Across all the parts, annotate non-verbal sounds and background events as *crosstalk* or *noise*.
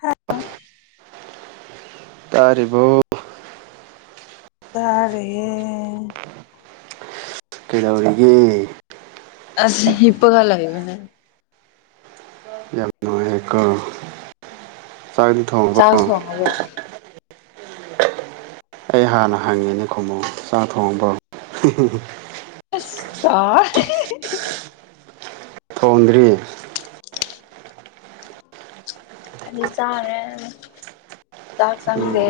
ꯍꯥ ꯇꯥꯔꯤꯕꯣ ꯇꯥꯔꯤꯌꯦ ꯀꯩꯗꯧꯔꯤꯒꯦ ꯑꯁ ꯍꯤꯞꯄꯒ ꯂꯩꯕꯅꯦ ꯌꯥꯝ ꯅꯨꯡꯉꯥꯏꯀꯣ ꯆꯥꯛꯗꯤ ꯊꯣꯡꯉꯕꯣ ꯑꯋꯥ ꯑꯩ ꯍꯥꯟꯅ ꯍꯪꯉꯤꯅꯦ ꯈꯝꯃꯣ ꯆꯥꯛ ꯊꯣꯡꯉꯥꯕꯣ ꯍꯁ ꯊꯣꯟꯗ꯭ꯔꯤ ꯑꯩꯗꯤ ꯆꯥꯔꯦ ꯆꯥꯛ ꯆꯪꯗꯦ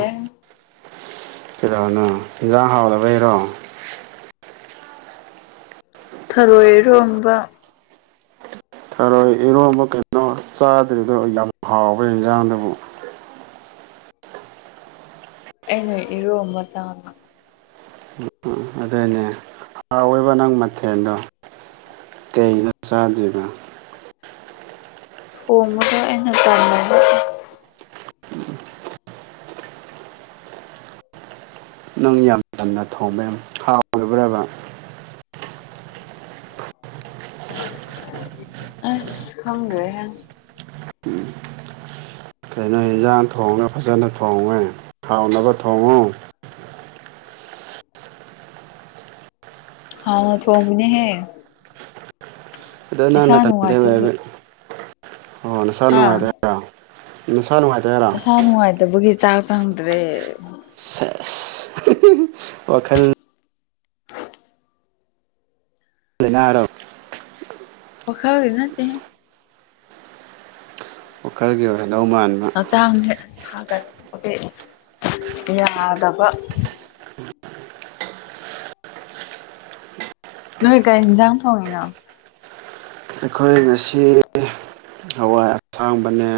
ꯀꯩꯗꯧꯕꯅꯣ ꯏꯟꯁꯥꯡ ꯍꯥꯎꯔꯕꯩꯔꯣ ꯊꯥꯔꯣꯏ ꯢꯔꯣꯝꯕ ꯍꯣꯏ ꯏꯔꯣꯝꯕ ꯀꯩꯅꯣ ꯆꯥꯗ꯭ꯔꯤꯗꯣ ꯌꯥꯝ ꯍꯥꯎꯕ ꯏꯟꯖꯥꯡꯗꯨꯕꯨ ꯑꯩꯅ ꯏꯔꯣꯝꯕ ꯆꯥꯗꯕ ꯑꯗꯨꯅꯦ ꯍꯥꯎꯋꯦꯕ ꯅꯪ ꯃꯊꯦꯜꯗꯣ ꯀꯩꯒꯤꯅꯣ ꯆꯥꯗ꯭ꯔꯤꯅ ꯊꯣꯡꯕꯗꯣ ꯑꯩꯅ ꯇꯥꯜꯂꯕ ꯅꯪ ꯌꯥꯝ ꯉꯟꯅ ꯊꯣꯡꯕ ꯍꯥꯎꯗꯕ꯭ꯔꯕ ꯑꯣ *inaudible* ꯑꯁ ꯈꯪꯗ꯭ꯔꯦꯍꯦ ꯀꯩꯅꯣ ꯑꯦꯟꯖꯥꯡ ꯊꯣꯡꯉ ꯐꯖꯅ ꯊꯣꯡꯉꯦ ꯍꯥꯎꯅꯕ ꯊꯣꯡꯉꯨ ꯍꯥꯎꯅ ꯊꯣꯡꯕꯅꯦꯍꯦ ꯑꯗꯣ ꯅꯪ ꯏꯁꯥ ꯅꯊꯟꯗ ꯅꯨꯡꯉꯥꯏꯇꯕ ꯑꯣꯏꯕꯩ ꯑꯣ ꯅꯁꯥ ꯍꯥ ꯅꯨꯡꯉꯥꯏꯇꯦ ꯍꯥꯢꯔꯣ ꯅꯨꯡꯉꯥꯏꯇꯦ ꯍꯥꯢꯔꯣ ꯏꯁꯥ ꯅꯨꯡꯉꯥꯏꯇꯕꯒꯤ ꯆꯥꯛ ꯆꯪꯗ꯭ꯔꯦ ꯁꯦꯁ ꯋꯥꯈꯜ ꯇ *inaudible* ꯋꯈꯥꯜ ꯂꯩꯅꯔꯣ ꯋꯈꯥꯜꯒꯤ ꯅꯠꯇꯦꯍꯦ ꯋꯥꯈꯜꯒꯤ ꯑꯣꯏꯒꯗꯧ ꯃꯜꯂꯤꯍꯦ ꯍꯛꯆꯥꯡꯁꯦ ꯁꯥꯒꯠꯄꯒꯤ ꯌꯥꯗꯕ ꯅꯣꯏ ꯀꯥꯏ ꯍꯟꯖꯥꯡ ꯊꯣꯡꯉꯤꯅꯣ ꯑꯩꯈꯣꯏ ꯉꯁꯤ ꯍꯋꯥꯏ ꯑꯁꯥꯡꯕꯅꯦ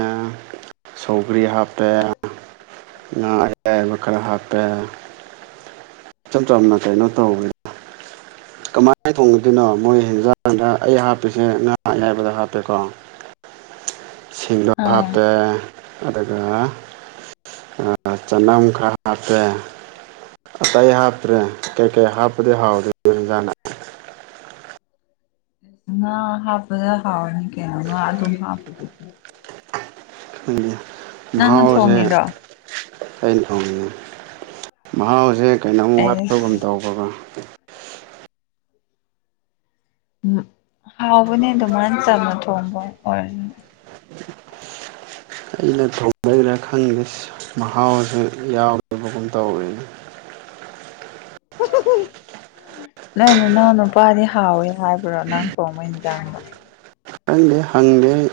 ꯁꯧꯒ꯭ꯔꯤ ꯍꯥꯞꯄꯦ ꯉꯥ ꯒꯌꯥꯢꯕ ꯈꯔ ꯍꯥꯞꯄꯦ ꯏꯆꯝ ꯆꯝꯅ ꯀꯩꯅꯣ ꯇꯧꯋꯦꯗ ꯀꯃꯥꯏꯅ ꯊꯣꯡꯒꯗꯣꯏꯅꯣ ꯃꯣꯏ ꯍꯦꯟꯖꯥꯡꯗ ꯑꯩ ꯍꯥꯄꯤꯁꯦ ꯉꯥ ꯑꯌꯥꯏꯕꯗ ꯍꯥꯞꯄꯦꯀꯣ ꯁꯤꯡꯗꯣ ꯑꯥ ꯍꯥꯞꯄꯦ ꯑꯗꯨꯒ ꯆꯅꯥꯝ ꯈꯔ ꯈꯥꯞꯄꯦ ꯑꯇꯩ ꯍꯥꯞꯇ꯭ꯔꯦ ꯀꯩꯀꯩ ꯍꯥꯞꯄꯗꯤ ꯍꯥꯎꯗꯦ ꯌꯦꯟꯖꯥꯡꯗ *inaudible* ꯉꯥ ꯍꯥꯞꯄꯗ ꯍꯥꯥꯎꯅꯤ ꯀꯩꯅꯣ ꯑꯗꯨꯝ ꯍꯥꯞꯄꯣ ꯅꯪꯅ ꯃꯍꯥꯎꯁꯦ ꯊꯣꯡꯉꯤꯔꯣ ꯑꯩꯅ ꯊꯣꯡꯉꯤꯅꯦ ꯃꯍꯥꯎꯁꯦ ꯀꯩꯅꯣꯝ ꯋꯥꯠꯄꯒꯨꯝ ꯑꯩꯁ ꯇꯧꯕꯅꯦ ꯎꯝ ꯍꯥꯎꯕꯅꯦ ꯑꯗꯨ ꯃꯥꯥꯏꯅ ꯆꯝꯅ ꯊꯣꯡꯕ ꯑꯣꯏꯔꯁꯨ ꯑꯩꯅ ꯊꯣꯡꯕꯩꯩꯅ ꯈꯪꯗꯦ ꯃꯍꯥꯎꯁꯨ ꯌꯥꯎꯕꯒꯨꯝ ꯇꯧꯋꯦꯅꯦ ꯅꯪ ꯅꯅꯥꯎ ꯅꯨꯄꯥꯗꯤ ꯍꯥꯎꯋꯦ ꯍꯥꯏꯕ꯭ꯔꯣ ꯅꯪ ꯊꯣꯡꯕ ꯌꯦꯟꯖꯥꯡꯗꯣ ꯈꯪꯗꯦ ꯍꯪꯗꯦ ꯑꯩ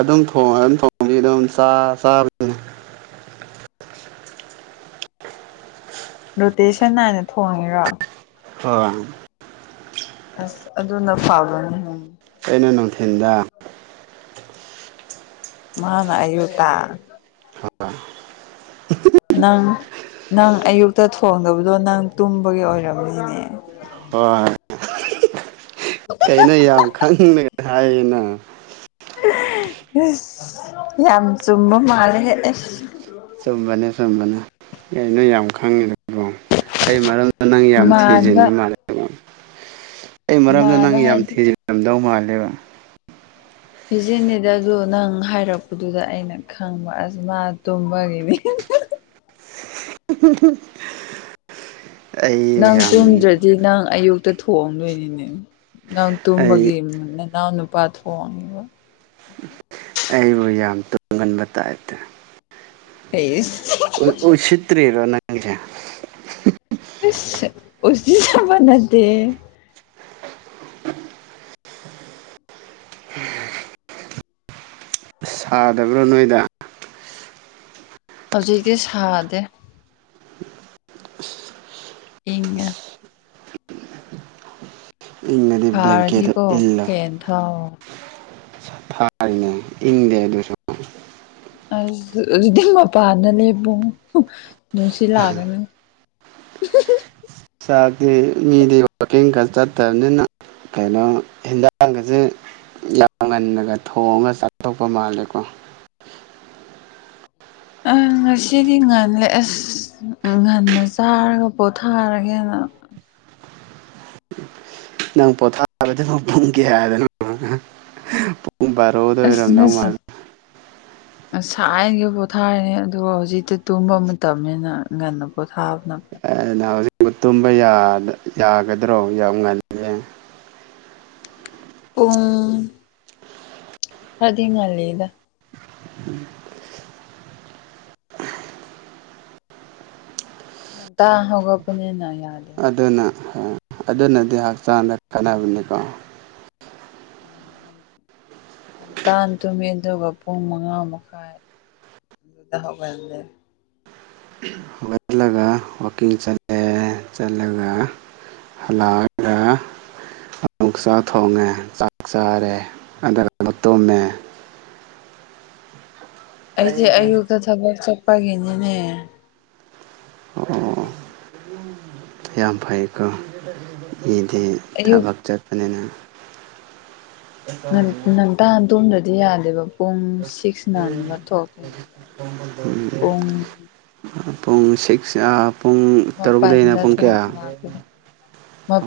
ꯑꯗꯨꯝ ꯑꯗꯨꯝ ꯊꯣꯡꯗꯤ ꯑꯗꯨꯝ ꯆꯥ ꯆꯥ ꯔꯣꯇꯦꯁꯟ ꯅꯥꯏꯅ ꯊꯣꯡꯉꯤꯔꯣ ꯑꯥ ꯑꯁ ꯑꯗꯨꯅ ꯐꯥꯕꯅꯦ ꯑꯩꯅ ꯅꯨꯡꯊꯤꯟꯗ ꯃꯥꯒ ꯑꯌꯨꯛꯇ ꯍꯣꯏ ꯅꯪ ꯅꯪ ꯑꯌꯨꯛꯇ ꯊꯣꯡꯗꯕꯗꯣ ꯅꯪ ꯇꯨꯝꯕꯒꯤ ꯑꯣꯏꯔꯝꯅꯤꯅꯦ ꯍꯣꯏ ꯀꯩꯅ ꯌꯥꯝ ꯈꯪꯅ ꯍꯥꯏꯌꯦꯅ ꯑꯁ ꯌꯥꯝ ꯆꯨꯝꯕ ꯃꯥꯜꯂꯦꯍꯦ ꯑꯁ ꯆꯨꯝꯕꯅꯦ ꯆꯨꯝꯕꯅꯦ ꯑꯩꯅ ꯌꯥꯝ ꯈꯪꯉꯤꯗꫭ ꯑꯩ ꯃꯔꯝꯗ ꯅꯪ ꯌꯥꯝ ꯃꯥꯟꯕ ꯊꯤꯖꯤꯟꯕ ꯃꯥꯂꯦꯕꯣ꯫ ꯑꯩ ꯃꯔꯝꯗ ꯅꯪ ꯃꯥꯟꯕ ꯌꯥꯝ ꯍꯥꯏꯗꯤ ꯊꯤꯖꯤꯜꯂꯝꯗꯧ ꯃꯥꯜꯂꯦꯕ꯫ ꯐꯤꯖꯤꯅꯤꯗꫭ ꯑꯗꯨ ꯅꯪ ꯍꯥꯏꯔꯛꯄꯗꯨꯗ ꯑꯩꯅ ꯈꯪꯕ ꯑꯁꯃꯥ ꯇꯨꯝꯕꯒꯤꯅꯤ꯫ *inaudible* ꯑꯩ ꯅꯪ ꯌꯥꯝ ꯇꯨꯝꯗ꯭ꯔꯗꯤ ꯅꯪ ꯑꯌꯨꯛꯇ ꯊꯣꯡꯗꯣꯏꯅꯤꯅꯦ ꯅꯪ ꯑꯩ ꯇꯨꯝꯕꯒꯤ ꯅꯅꯥꯎ ꯅꯨꯄꯥꯗꯨ ꯀꯣꯡꯏꯕ ꯑꯩꯕꯨ ꯌꯥꯝ ꯇꯨꯝꯒꯟꯕ ꯇꯥꯞꯇꯥ ꯑꯩꯏꯁ ꯎ ꯎꯁꯤꯠꯇꯔꯤꯔꯣ ꯅꯪꯒꯤꯁꯦ ꯎꯁ ꯎꯁꯤꯠꯇꯕ ꯅꯠꯇꯦꯍꯦ ꯁꯥꯗꯕ꯭ꯔꯥ ꯅꯣꯏꯗ ꯍꯧꯖꯤꯛꯇꯤ ꯁꯥꯗꯦ ꯏꯪꯉꯦ ꯏꯪꯉꯗꯤ ꯕ꯭ꯂꯦꯡꯀꯦꯠꯇ ꯁꯥꯔꯗꯤꯀꯣ ꯏꯜꯂꯣ ꯐꯦꯟ ꯊꯥꯎꯑꯣ ꯊꯥꯔꯤꯅꯦ ꯏꯪꯗꯦ ꯑꯗꯨꯁꯨ *inaudible* ꯑꯁ ꯑꯗꯨꯗꯤ ꯃꯄꯥꯟꯗ ꯂꯦꯄꯣ ꯅꯨꯡꯁꯤꯠ ꯂꯥꯛꯀꯅꯤ *inaudible* ꯆꯥꯛꯇꯤ ꯃꯤꯗꯤ ꯋꯥꯛꯀꯤꯡꯒ ꯆꯠꯇꯕꯅꯤꯅ ꯀꯩꯅꯣ ꯍꯤꯟꯖꯥꯡꯒꯁꯦ꯫ ꯌꯥꯝ ꯉꯟꯅꯒ ꯊꯣꯡꯉ ꯆꯠꯇꯣꯕ ꯃꯥꯜꯂꯦꯀꯣ꯫ ꯑꯁ ꯉꯁꯤꯗꯤ ꯉꯥꯜꯂꯦ ꯑꯁ ꯉꯟꯅ ꯆꯥꯔꯒ ꯄꯣꯊꯥꯔꯒꯦꯅ ꯅꯪ ꯄꯣꯊꯥꯔꯗꯤ ꯉꫭ ꯄꯨꯡ ꯀꯌꯥꯗꯅꫭ ꯄꯨꯡ ꯚ꯭ꯔꯣ ꯑꯁ ꯅꯁꯥ ꯉꯁꯥꯏꯒꯤ ꯄꯣꯊꯥꯔꯤꯅꯤ ꯑꯗꯨꯒ ꯍꯧꯖꯤꯛꯇꯤ ꯇꯨꯝꯕ ꯃꯇꯝꯅꯤꯅ ꯉꯟꯅ ꯄꯣꯊꯥꯕꯅ ꯐꯠꯇ꯭ꯔꯣ ꯑ ꯍꯧꯖꯤꯛꯄꯨ ꯇꯨꯝꯕ ꯌꯥꯒ ꯌꯥꯒꯗ꯭ꯔꯣ ꯌꯥꯝ ꯉꯜꯂꯦ꯫ ꯄꯨꯡ ꯈꯔꯗꯤ ꯉꯜꯂꯤꯗ *inaudible* ꯉꯟꯇ ꯍꯧꯒꯠꯄꯅꯤꯅ ꯌꯥꯗꯦ꯫ ꯑꯗꯨꯅ ꯍꯣꯏ ꯑꯗꯨꯅꯗꯤ ꯍꯛꯆꯥꯡꯗ ꯀꯥꯟꯅꯕꯅꯤꯀꯣ꯫ ꯉꯟꯇꯥꯅ ꯇꯨꯝꯃꯦ ꯑꯗꯨꯒ ꯄꯨꯡ ꯃꯉꯥ ꯃꯈꯥꯏ ꯑꯗꯨꯗ ꯍꯧꯒꯠꯂꯦ ꯍꯧꯒꯠꯂꯒ ꯋꯥꯀꯤꯡ ꯆꯠꯂꯦ ꯆꯠꯂꯒ ꯍꯜꯂꯛꯑꯒꯥ ꯑꯃꯨꯛ ꯆꯥꯛ ꯊꯣꯡꯉꯦ ꯆꯥꯛ ꯆꯥꯔꯦ ꯑꯗꯨꯒ ꯑꯃꯨꯛ ꯇꯨꯝꯃꯦ꯫ ꯑꯩꯗꯤ ꯇꯥꯏꯌꯦ ꯇꯥꯏꯌꯦ꯫ ꯑꯌꯨꯛꯇ ꯊꯕꯛ ꯆꯠꯄꯒꯤꯅꯤꯅꯦ꯫ ꯑꯣ ꯌꯥꯝ ꯐꯩꯀꯣ ꯃꯤꯗꯤ ꯑꯌꯨꯛ ꯊꯕꯛ ꯆꯠꯄꯅꯤꯅ ꯉꯟ ꯉꯟꯇꯥ ꯇꯨꯝꯗ꯭ꯔꯗꯤ ꯌꯥꯗꯦꯕ ꯄꯨꯡ ꯁꯤꯛꯁ ꯅꯥꯟ ꯑꯃ ꯊꯣꯛ *unintelligible* ꯄꯨꯡ ꯄꯨꯡ ꯁꯤꯛꯁ ꯑ ꯄꯨꯡ ꯇꯔꯨꯛꯗꯩꯅ ꯃꯥꯄꯜꯗ ꯄꯨꯡ ꯀꯌꯥ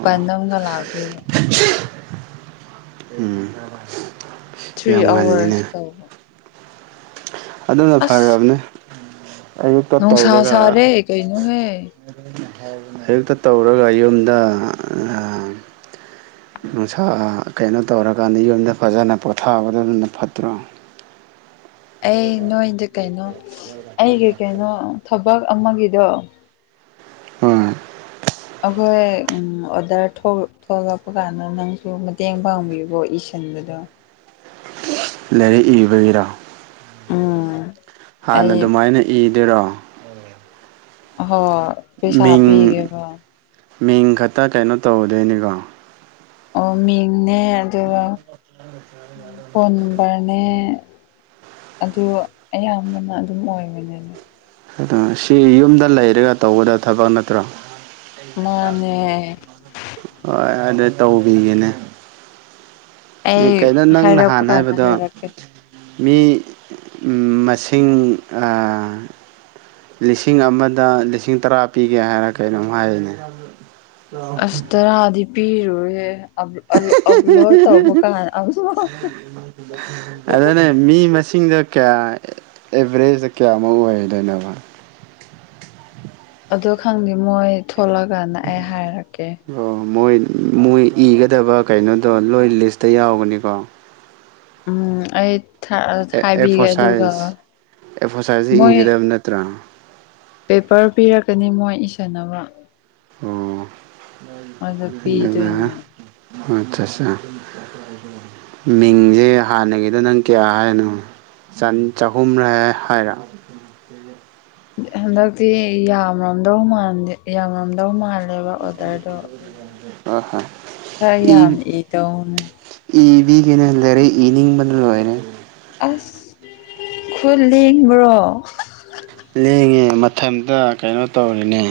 ꯑꯣ ꯑꯝꯒ ꯂꯥꯛꯗꯣꯏꯕ *unintelligible* ꯎꯝ ꯊ꯭ꯔꯤ ꯌꯥꯝ ꯉꯜꯂꯤꯅꯦ ꯑꯋꯥꯔꯁ ꯇꯧꯕ ꯑꯗꯨꯅ ꯑꯁ ꯐꯔꯕꯅꯦ ꯑꯌꯨꯛꯇ ꯅꯨꯡꯁꯥ ꯇꯧꯔꯒ ꯁꯥꯔꯦ ꯀꯩꯅꯣꯍꯦ ꯑꯌꯨꯛꯇ ꯇꯧꯔꯒ ꯌꯨꯝꯗ ꯅꯨꯡꯁꯥ ꯀꯩꯅꯣ ꯇꯧꯔꯀꯥꯟꯗ ꯌꯨꯝꯗ ꯐꯖꯅ ꯄꯣꯊꯥꯕꯗꯣ ꯑꯗꯨꯅ ꯐꯠꯇ꯭ꯔꯣ ꯑꯩ ꯅꯣꯏꯗ ꯀꯩꯅꯣ ꯑꯩꯒꯤ ꯀꯩꯅꯣ ꯊꯕꯛ ꯑꯃꯒꯤꯗꯣ ꯍꯣꯏ ꯑꯈꯣꯏ ꯎꯝ ꯑꯣꯗꯔ ꯊꯣꯛ ꯊꯣꯛꯂꯛꯄ ꯀꯥꯟꯗ ꯅꯪꯁꯨ ꯃꯇꯦꯡ ꯄꯥꯡꯕꯤꯌꯨꯀꯣ ꯏꯁ ꯆꯟꯕꯗꯣ ꯂꯥꯏꯔꯤꯛ ꯏꯕꯒꯤꯔꯥ ꯎꯝ ꯍꯥꯟꯅ ꯑꯩ ꯑꯗꯨꯃꯥꯏꯅ ꯏꯗꯣꯏꯔꯣ ꯑꯍꯣꯏ ꯃꯤꯡ ꯃꯤꯡ ꯈꯠꯇ ꯀꯩꯅꯣ ꯇꯧꯗꯣꯏꯅꯤꯀꯣ ꯑꯣ ꯃꯤꯡꯅꯦ ꯑꯗꯨꯒ ꯐꯣꯟ ꯄꯔꯅꯦ ꯑꯗꯨꯒ ꯑꯌꯥꯝꯕꯅ ꯑꯗꯨꯝ ꯑꯣꯏꯕꯅꯦꯕ ꯑꯗꯨ ꯁꯤ ꯌꯨꯝꯗ ꯂꯩꯔꯒ ꯇꯧꯕꯗ ꯊꯕꯛ ꯅꯠꯇ꯭ꯔꯣ ꯃꯥꯅꯦ ꯍꯣꯏ ꯑꯗꯨ ꯇꯧꯕꯤꯒꯅꯦ ꯑꯩ *unintelligible* ꯀꯩꯅꯣ ꯅꯪ ꯍꯥꯏꯔꯛꯄ ꯅꯍꯥꯟ ꯀꯥꯟꯗ ꯍꯥꯏꯕꯗꯣ ꯍꯥꯏꯔꯛꯀꯦ ꯃꯤ ꯃꯁꯤꯡ ꯑꯥ ꯂꯤꯁꯤꯡ ꯑꯃꯗ ꯂꯤꯁꯤꯡ ꯇꯔꯥ ꯄꯤꯒꯦ ꯍꯥꯏꯔ ꯀꯩꯅꯣꯝ ꯍꯥꯏꯔꯤꯅꯦ ꯑꯁ ꯇꯔꯥꯗꯤ ꯄꯤꯔꯣꯏꯍꯦ ꯑꯜ ꯑꯞꯂꯣꯠ ꯇꯧꯕ ꯀꯥꯟ ꯑꯃ ꯑꯗꯨꯅꯦ ꯃꯤ ꯃꯁꯤꯡꯗ ꯀꯌꯥ ꯑꯦꯚꯔꯦꯖꯇ ꯀꯌꯥꯃꯨꯛ ꯑꯣꯏꯒꯗꯣꯏꯅꯣꯕ ꯑꯗꯨ ꯈꯪꯗꯦ ꯃꯣꯏ ꯊꯣꯛꯂꯛꯀꯟꯗ ꯑꯩ ꯍꯥꯏꯔꯛꯀꯦ ꯑꯣ ꯃꯣꯏ ꯃꯣꯏ ꯏꯒꯗꯕ ꯀꯩꯅꯣꯗꯣ ꯂꯣꯏ ꯂꯤꯁꯇ ꯌꯥꯎꯒꯅꯤꯀꯣ ꯎꯝ ꯑꯩ ꯑꯦ ꯍꯥꯏꯕꯤꯒꯦ ꯑꯗꯨꯒ ꯑꯦꯐꯣꯁꯥꯏꯖ ꯑꯦꯐꯣꯁꯥꯏꯖꯇ ꯃꯣꯏ ꯏꯒꯗꯕ ꯅꯠꯇ꯭ꯔꯥ ꯄꯦꯄꯔ ꯄꯤꯔꯛꯀꯅꯤ ꯃꯣꯏ ꯏꯁꯟꯅꯕ ꯑꯣ ꯑꯗꯨ ꯑꯗꯨꯒ ꯄꯤꯗꯣꯏꯅꯦ ꯑꯠꯆꯥ ꯆꯥ ꯃꯤꯡꯖꯦ ꯍꯥꯟꯅꯒꯤꯗꯣ ꯅꯪ ꯀꯌꯥ ꯍꯥꯏꯅꯣ ꯆꯅꯤ ꯆꯍꯨꯝꯔꯥ ꯍꯥꯏꯔꯣ ꯍꯟꯗꯛꯇꯤ ꯌꯥꯝꯔꯝꯗꯧ ꯃꯥꯟꯗꯦ ꯌꯥꯝꯔꯝꯗꯧ ꯃꯥꯜ ꯗꯦꯕ ꯑꯣꯗꯔꯗꯣ ꯍꯣꯏ ꯈꯔ ꯌꯥꯝ ꯏꯗꯧꯅꯦ ꯏꯕꯤꯒꯦꯅ ꯂꯥꯏꯔꯤꯛ ꯏꯅꯤꯡꯕꯅ ꯂꯣꯏꯔꯦ ꯑꯁ ꯈꯨꯠ ꯂꯦꯡꯕ꯭ꯔꯣ ꯂꯦꯡꯉꯦ ꯃꯊꯟꯇ ꯀꯩꯅꯣ ꯇꯧꯔꯦꯅꯦ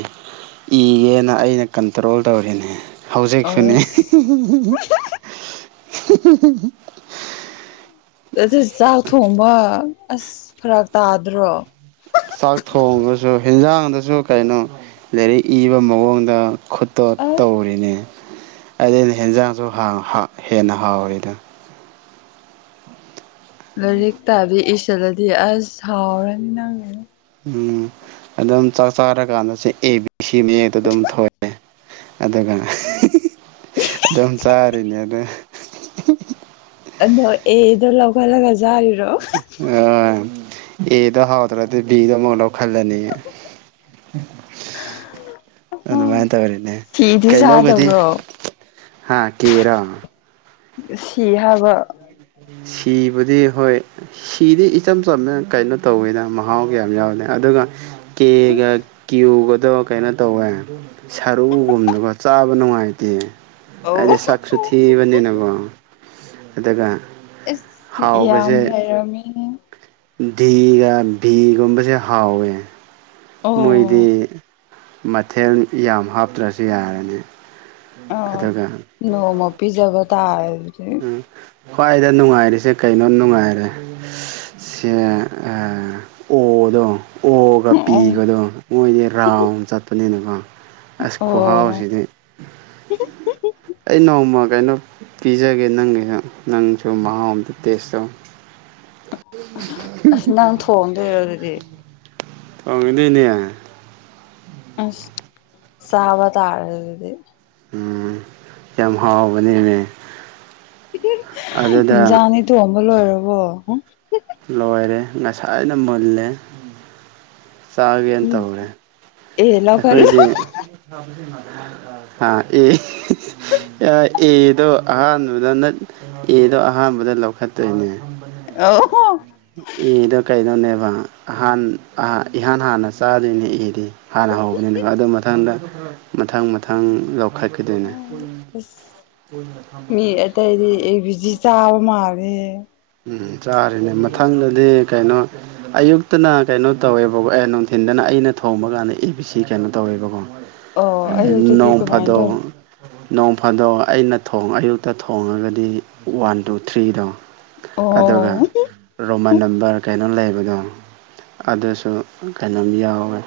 ꯏꯒꯦꯅ ꯑꯩꯅ ꯀꯟꯇ꯭ꯔꯣꯜ ꯇꯧꯔꯦꯅꯦ ꯍꯧꯖꯤꯛꯁꯨꯅꯦ ꯑꯁ ꯑꯗꯨ ꯆꯥꯛ ꯊꯣꯡꯕ ꯑꯁ ꯐꯔꯥꯛ ꯇꯥꯗ꯭ꯔꯣ ꯆꯥꯛ ꯊꯣꯡꯉꯁꯨ ꯍꯦꯟꯖꯥꯡꯗꯁꯨ ꯀꯩꯅꯣ ꯂꯥꯏꯔꯤꯛ ꯏꯕ ꯃꯑꯣꯡꯗ ꯈꯨꯠꯇꯣ ꯑꯁ ꯇꯧꯔꯤꯅꯦ ꯑꯗꯨꯅ ꯍꯦꯟꯖꯥꯡꯁꯨ ꯍꯥꯎ ꯍꯦꯟꯅ ꯍꯥꯎꯔꯤꯗꯣ ꯂꯥꯏꯔꯤꯛ ꯇꯥꯇꯤ ꯏꯁꯤꯜꯂꯗꯤ ꯑꯁ ꯍꯥꯎꯔꯅꯤ ꯅꯪ ꯎꯝ ꯑꯗꯨꯝ ꯆꯥꯛ ꯆꯥꯔꯀꯥꯟꯗꯁꯨ ꯑꯦ ꯕꯤ ꯁꯤ ꯃꯌꯦꯛꯇꯣ ꯑꯗꯨꯝ ꯊꯣꯛꯑꯦ ꯑꯗꯨꯒ ꯑꯗꯨꯝ ꯆꯥꯔꯤꯅꯦ ꯑ ꯑꯗꯣ ꯑꯦꯗꯣ ꯂꯧꯒꯠꯂꯒ ꯥꯆꯥꯔꯤ ꯑ ꯑꯦꯗ ꯍꯥꯎꯇꯔꯗꯤ ꯕꯤꯗꯨ ꯑꯃꯨꯛ ꯂꯧꯈꯠꯂꯅꯤ ꯑꯗꯨꯃꯥꯏꯅ ꯇꯧꯔꯤꯅꯦ ꯁꯤꯗꯤ ꯀꯩꯅꯣꯕꯨꯗꯤ ꯆꯥꯗꯕ꯭ꯔꯣ ꯍꯥꯥ ꯀꯦꯔ ꯁꯤ ꯍꯥꯏꯕ ꯁꯤ ꯕꯨꯗꯤ ꯍꯣꯏ ꯁꯤꯗꯤ ꯏꯆꯝ ꯆꯝꯅ ꯀꯩꯅꯣ ꯇꯧꯋꯤꯅ ꯃꯍꯥꯎ ꯀꯌꯥꯝ ꯌꯥꯎꯗꯦ ꯑꯗꯨꯒ ꯀꯦꯒ ꯀ꯭ꯌꯨꯒꯗꯣ ꯀꯩꯅꯣ ꯇꯧꯋꯦ ꯁꯔꯨꯒꯨꯝꯕꯗꯀꯣ ꯆꯥꯕ ꯅꯨꯡꯉꯥꯏꯇꯦ ꯑꯧ ꯍꯥꯏꯗꯤ ꯁꯛꯁꯨ ꯊꯤꯕꯅꯤꯀꯣ ꯑꯗꯨꯒ ꯑꯁ ꯌꯥꯝ ꯍꯥꯏꯩꯔꯝꯃꯦꯅꯦ ꯗꯤꯒ ꯚꯤꯒꯨꯝꯕꯁꯦ ꯍꯥꯎꯋꯦ ꯃꯣꯏꯗꯤ ꯑꯣ ꯃꯊꯦꯜ ꯌꯥꯝ ꯍꯥꯞꯇ꯭ꯔꯁꯨ ꯌꯥꯔꯅꯤ ꯑꯥ ꯑꯗꯨꯒ ꯅꯣꯡꯃ ꯄꯤꯖꯥꯕꯥ ꯇꯥꯔꯦ ꯑꯗꯨꯗꯤ ꯎꯝ ꯈ꯭ꯋꯥꯏꯗ ꯅꯨꯡꯉꯥꯏꯔꯤꯁꯦ ꯀꯩꯅꯣ ꯅꯨꯡꯉꯥꯏꯔꯦ ꯁꯤ ꯑꯣꯗꯣ ꯑꯣꯒ ꯑꯣ ꯄꯤꯒꯗꯣ ꯃꯣꯏꯗꯤ ꯔꯥꯎꯟ ꯆꯠꯄꯅꯤꯅꯀꯣ ꯑꯁ ꯑꯣ ꯈꯨꯍꯥꯎꯁꯤꯗꯤ ꯑꯩ ꯅꯣꯡꯃ ꯀꯩꯅꯣ ꯄꯤꯖꯒꯦ ꯅꯪꯒꯤꯁꯨ ꯅꯪꯁꯨ ꯃꯍꯥꯎ ꯑꯝꯇ ꯇꯦꯁ ꯇꯧ *unintelligible* ꯑꯁ ꯅꯪ ꯊꯣꯡꯗꯣꯏꯔꯣ ꯑꯗꯨꯗꯤ ꯊꯣꯡꯗꯣꯏꯅꯦ ꯑꯁ ꯆꯕꯥ ꯇꯥꯔꯦ ꯑꯗꯨꯗꯤ ꯎꯝ ꯌꯥꯝ ꯍꯥꯎꯕꯅꯦꯃꯦ ꯑꯗꯨꯗ ꯏꯟꯖꯥꯡꯗꯤ ꯊꯣꯡꯕ ꯂꯣꯏꯔꯕꯣ ꯂꯣꯏꯔꯦ ꯉꯁꯥꯏꯅ ꯃꯨꯜꯂꯦ ꯆꯥꯒꯦꯅ ꯇꯧꯔꯦ ꯑꯦ ꯂꯧꯈꯠꯂꯣ ꯑꯩꯈꯣꯏꯗꯤ ꯍꯥꯥ ꯑꯦ ꯑꯦꯗꯣ ꯑꯍꯥꯟꯕꯗ ꯑꯦꯗꯣ ꯑꯍꯥꯟꯕꯗ ꯂꯧꯈꯠꯇꯣꯏꯅꯦ ꯑ ꯍꯣ ꯑꯦꯗꯣ ꯀꯩꯗꯧꯅꯦꯕ ꯑꯍꯥꯟ ꯏꯍꯥꯟ ꯍꯥꯟꯅ ꯆꯥꯗꯣꯏꯅꯦ ꯑꯦꯗꯤ ꯍꯥꯟꯅ ꯍꯧꯕꯅꯤꯅꯦꯕ ꯑꯗꯨ ꯃꯊꯪꯗ ꯃꯊꯪ ꯃꯊꯪ ꯂꯧꯈꯠ ꯀꯗꯅꯦ ꯑꯁ ꯃꯤ ꯑꯇꯩꯗꯤ ꯑꯩ ꯕꯤ ꯖꯤ ꯆꯥꯕ ꯃꯥꯜꯂꯦ ꯎꯝ ꯆꯥꯔꯤꯅꯦ ꯃꯊꯪꯗꯗꯤ ꯀꯩꯅꯣ ꯑꯌꯨꯛꯇꯅ ꯀꯩꯅꯣ ꯇꯧꯋꯦꯕꯀꯣ ꯑꯦ ꯅꯨꯡꯊꯤꯟꯜꯗꯅ ꯑꯩꯅ ꯊꯣꯡꯕ ꯀꯥꯟꯗ ꯑꯦ ꯕꯤ ꯁꯤ ꯀꯩꯅꯣ ꯇꯧꯋꯦꯕꯀꯣ ꯑꯣ ꯑꯌꯨꯛꯇꯗꯤ ꯅꯣꯡ ꯀꯃꯥꯏꯅ ꯐꯥꯗꯣꯛ ꯇꯧ ꯅꯣꯡ ꯐꯥꯗꯣꯛ ꯑꯩꯅ ꯊꯣꯡꯉꯥꯒꯗꯤ ꯑꯌꯨꯛꯇ ꯊꯣꯡꯉꯒꯗꯤ ꯋꯥꯟ ꯇꯨ ꯊ꯭ꯔꯤꯗꯣ ꯑꯗꯨꯒ ꯑꯣ ꯔꯣꯃꯟ ꯅꯝꯕꯔ ꯀꯩꯅꯣ ꯂꯩꯕꯗꯣ ꯑꯗꯨꯁꯨ ꯀꯩꯅꯣꯝ ꯌꯥꯎꯋꯦ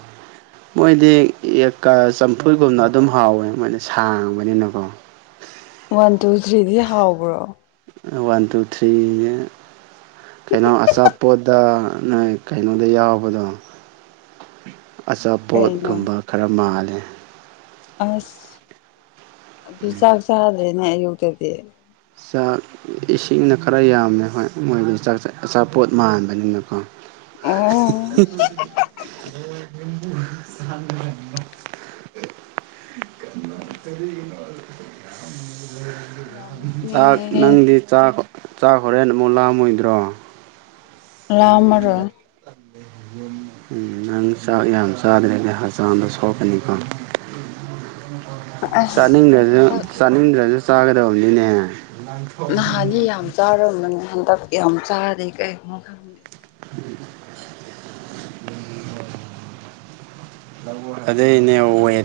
ꯃꯣꯏꯗꯤ ꯑꯦꯞ ꯀꯥ ꯆꯝꯐꯨꯠꯒꯨꯝꯅ ꯑꯗꯨꯝ ꯍꯥꯎꯕꯅꯤ ꯃꯣꯏꯗꯤ ꯁꯥꯡꯕꯅꯤꯅꯀꯣ ꯋꯥꯟ ꯇꯨ ꯊ꯭ꯔꯤꯗꯤ ꯍꯥꯎꯕ꯭ꯔꯣ ꯑꯥ ꯋꯥꯟ ꯇꯨ ꯊ꯭ꯔꯤ ꯅꯦ ꯀꯩꯅꯣ ꯑꯆꯥꯄꯣꯠꯗ ꯅꯣꯏ ꯀꯩꯅꯣꯗ ꯌꯥꯎꯕꯗꯣ ꯀꯩꯅꯣ ꯑꯆꯥꯄꯣꯠꯒꯨꯝꯕ ꯈꯔ ꯃꯥꯜꯂꯦ ꯑꯁ ꯑꯗꯨ ꯆꯥꯛ ꯆꯥꯗ꯭ꯔꯦꯅꯦ ꯑꯌꯨꯛꯇꯥꯗꯤ ꯆꯥꯛ ꯏꯁꯤꯡꯅ ꯈꯔ ꯌꯥꯝꯃꯦ ꯍꯣꯏ ꯃꯣꯏꯗꯤ ꯆꯥꯛ ꯑꯆꯥꯄꯣꯠ ꯃꯥꯟꯕꯅꯤꯅꯀꯣ ꯑꯣ *unintelligible* ꯌꯥꯝ ꯆꯥꯛ ꯅꯣꯛꯅꯤꯡꯉꯦꯍꯦ ꯅꯪꯗꯤ ꯆꯥꯛ ꯆꯥꯛ ꯍꯣꯔꯦꯟ ꯑꯃꯨꯛ ꯂꯥꯝꯃꯣꯏꯗ꯭ꯔꯣ ꯂꯥꯝꯃꯔꯣꯏ *inaudible* ꯎꯝ ꯅꯪ ꯆꯥꯛ ꯌꯥꯝ ꯆꯥꯗ꯭ꯔꯦꯗꯤ ꯍꯛꯆꯥꯡꯗꯣ ꯁꯣꯛꯀꯥꯅꯤꯀꯣ ꯑꯁ ꯆꯥꯅꯤꯡꯗ꯭ꯔꯥꯖꯨ ꯍꯟꯗꯛ ꯆꯥꯅꯤꯡꯗ꯭ꯔꯥꯖꯨ ꯆꯥꯒꯗꯕꯅꯤꯅꯦ ꯅꯍꯥꯟꯅꯤ ꯌꯥꯝ ꯆꯥꯔꯝꯕꯅꯤ ꯍꯟꯗꯛ ꯌꯥꯝ ꯆꯥꯗꯦ ꯀꯩꯒꯤꯅꯣ ꯈꯪꯗꯦ *inaudible* ꯑꯗꯩꯅꯦ ꯋꯦꯠ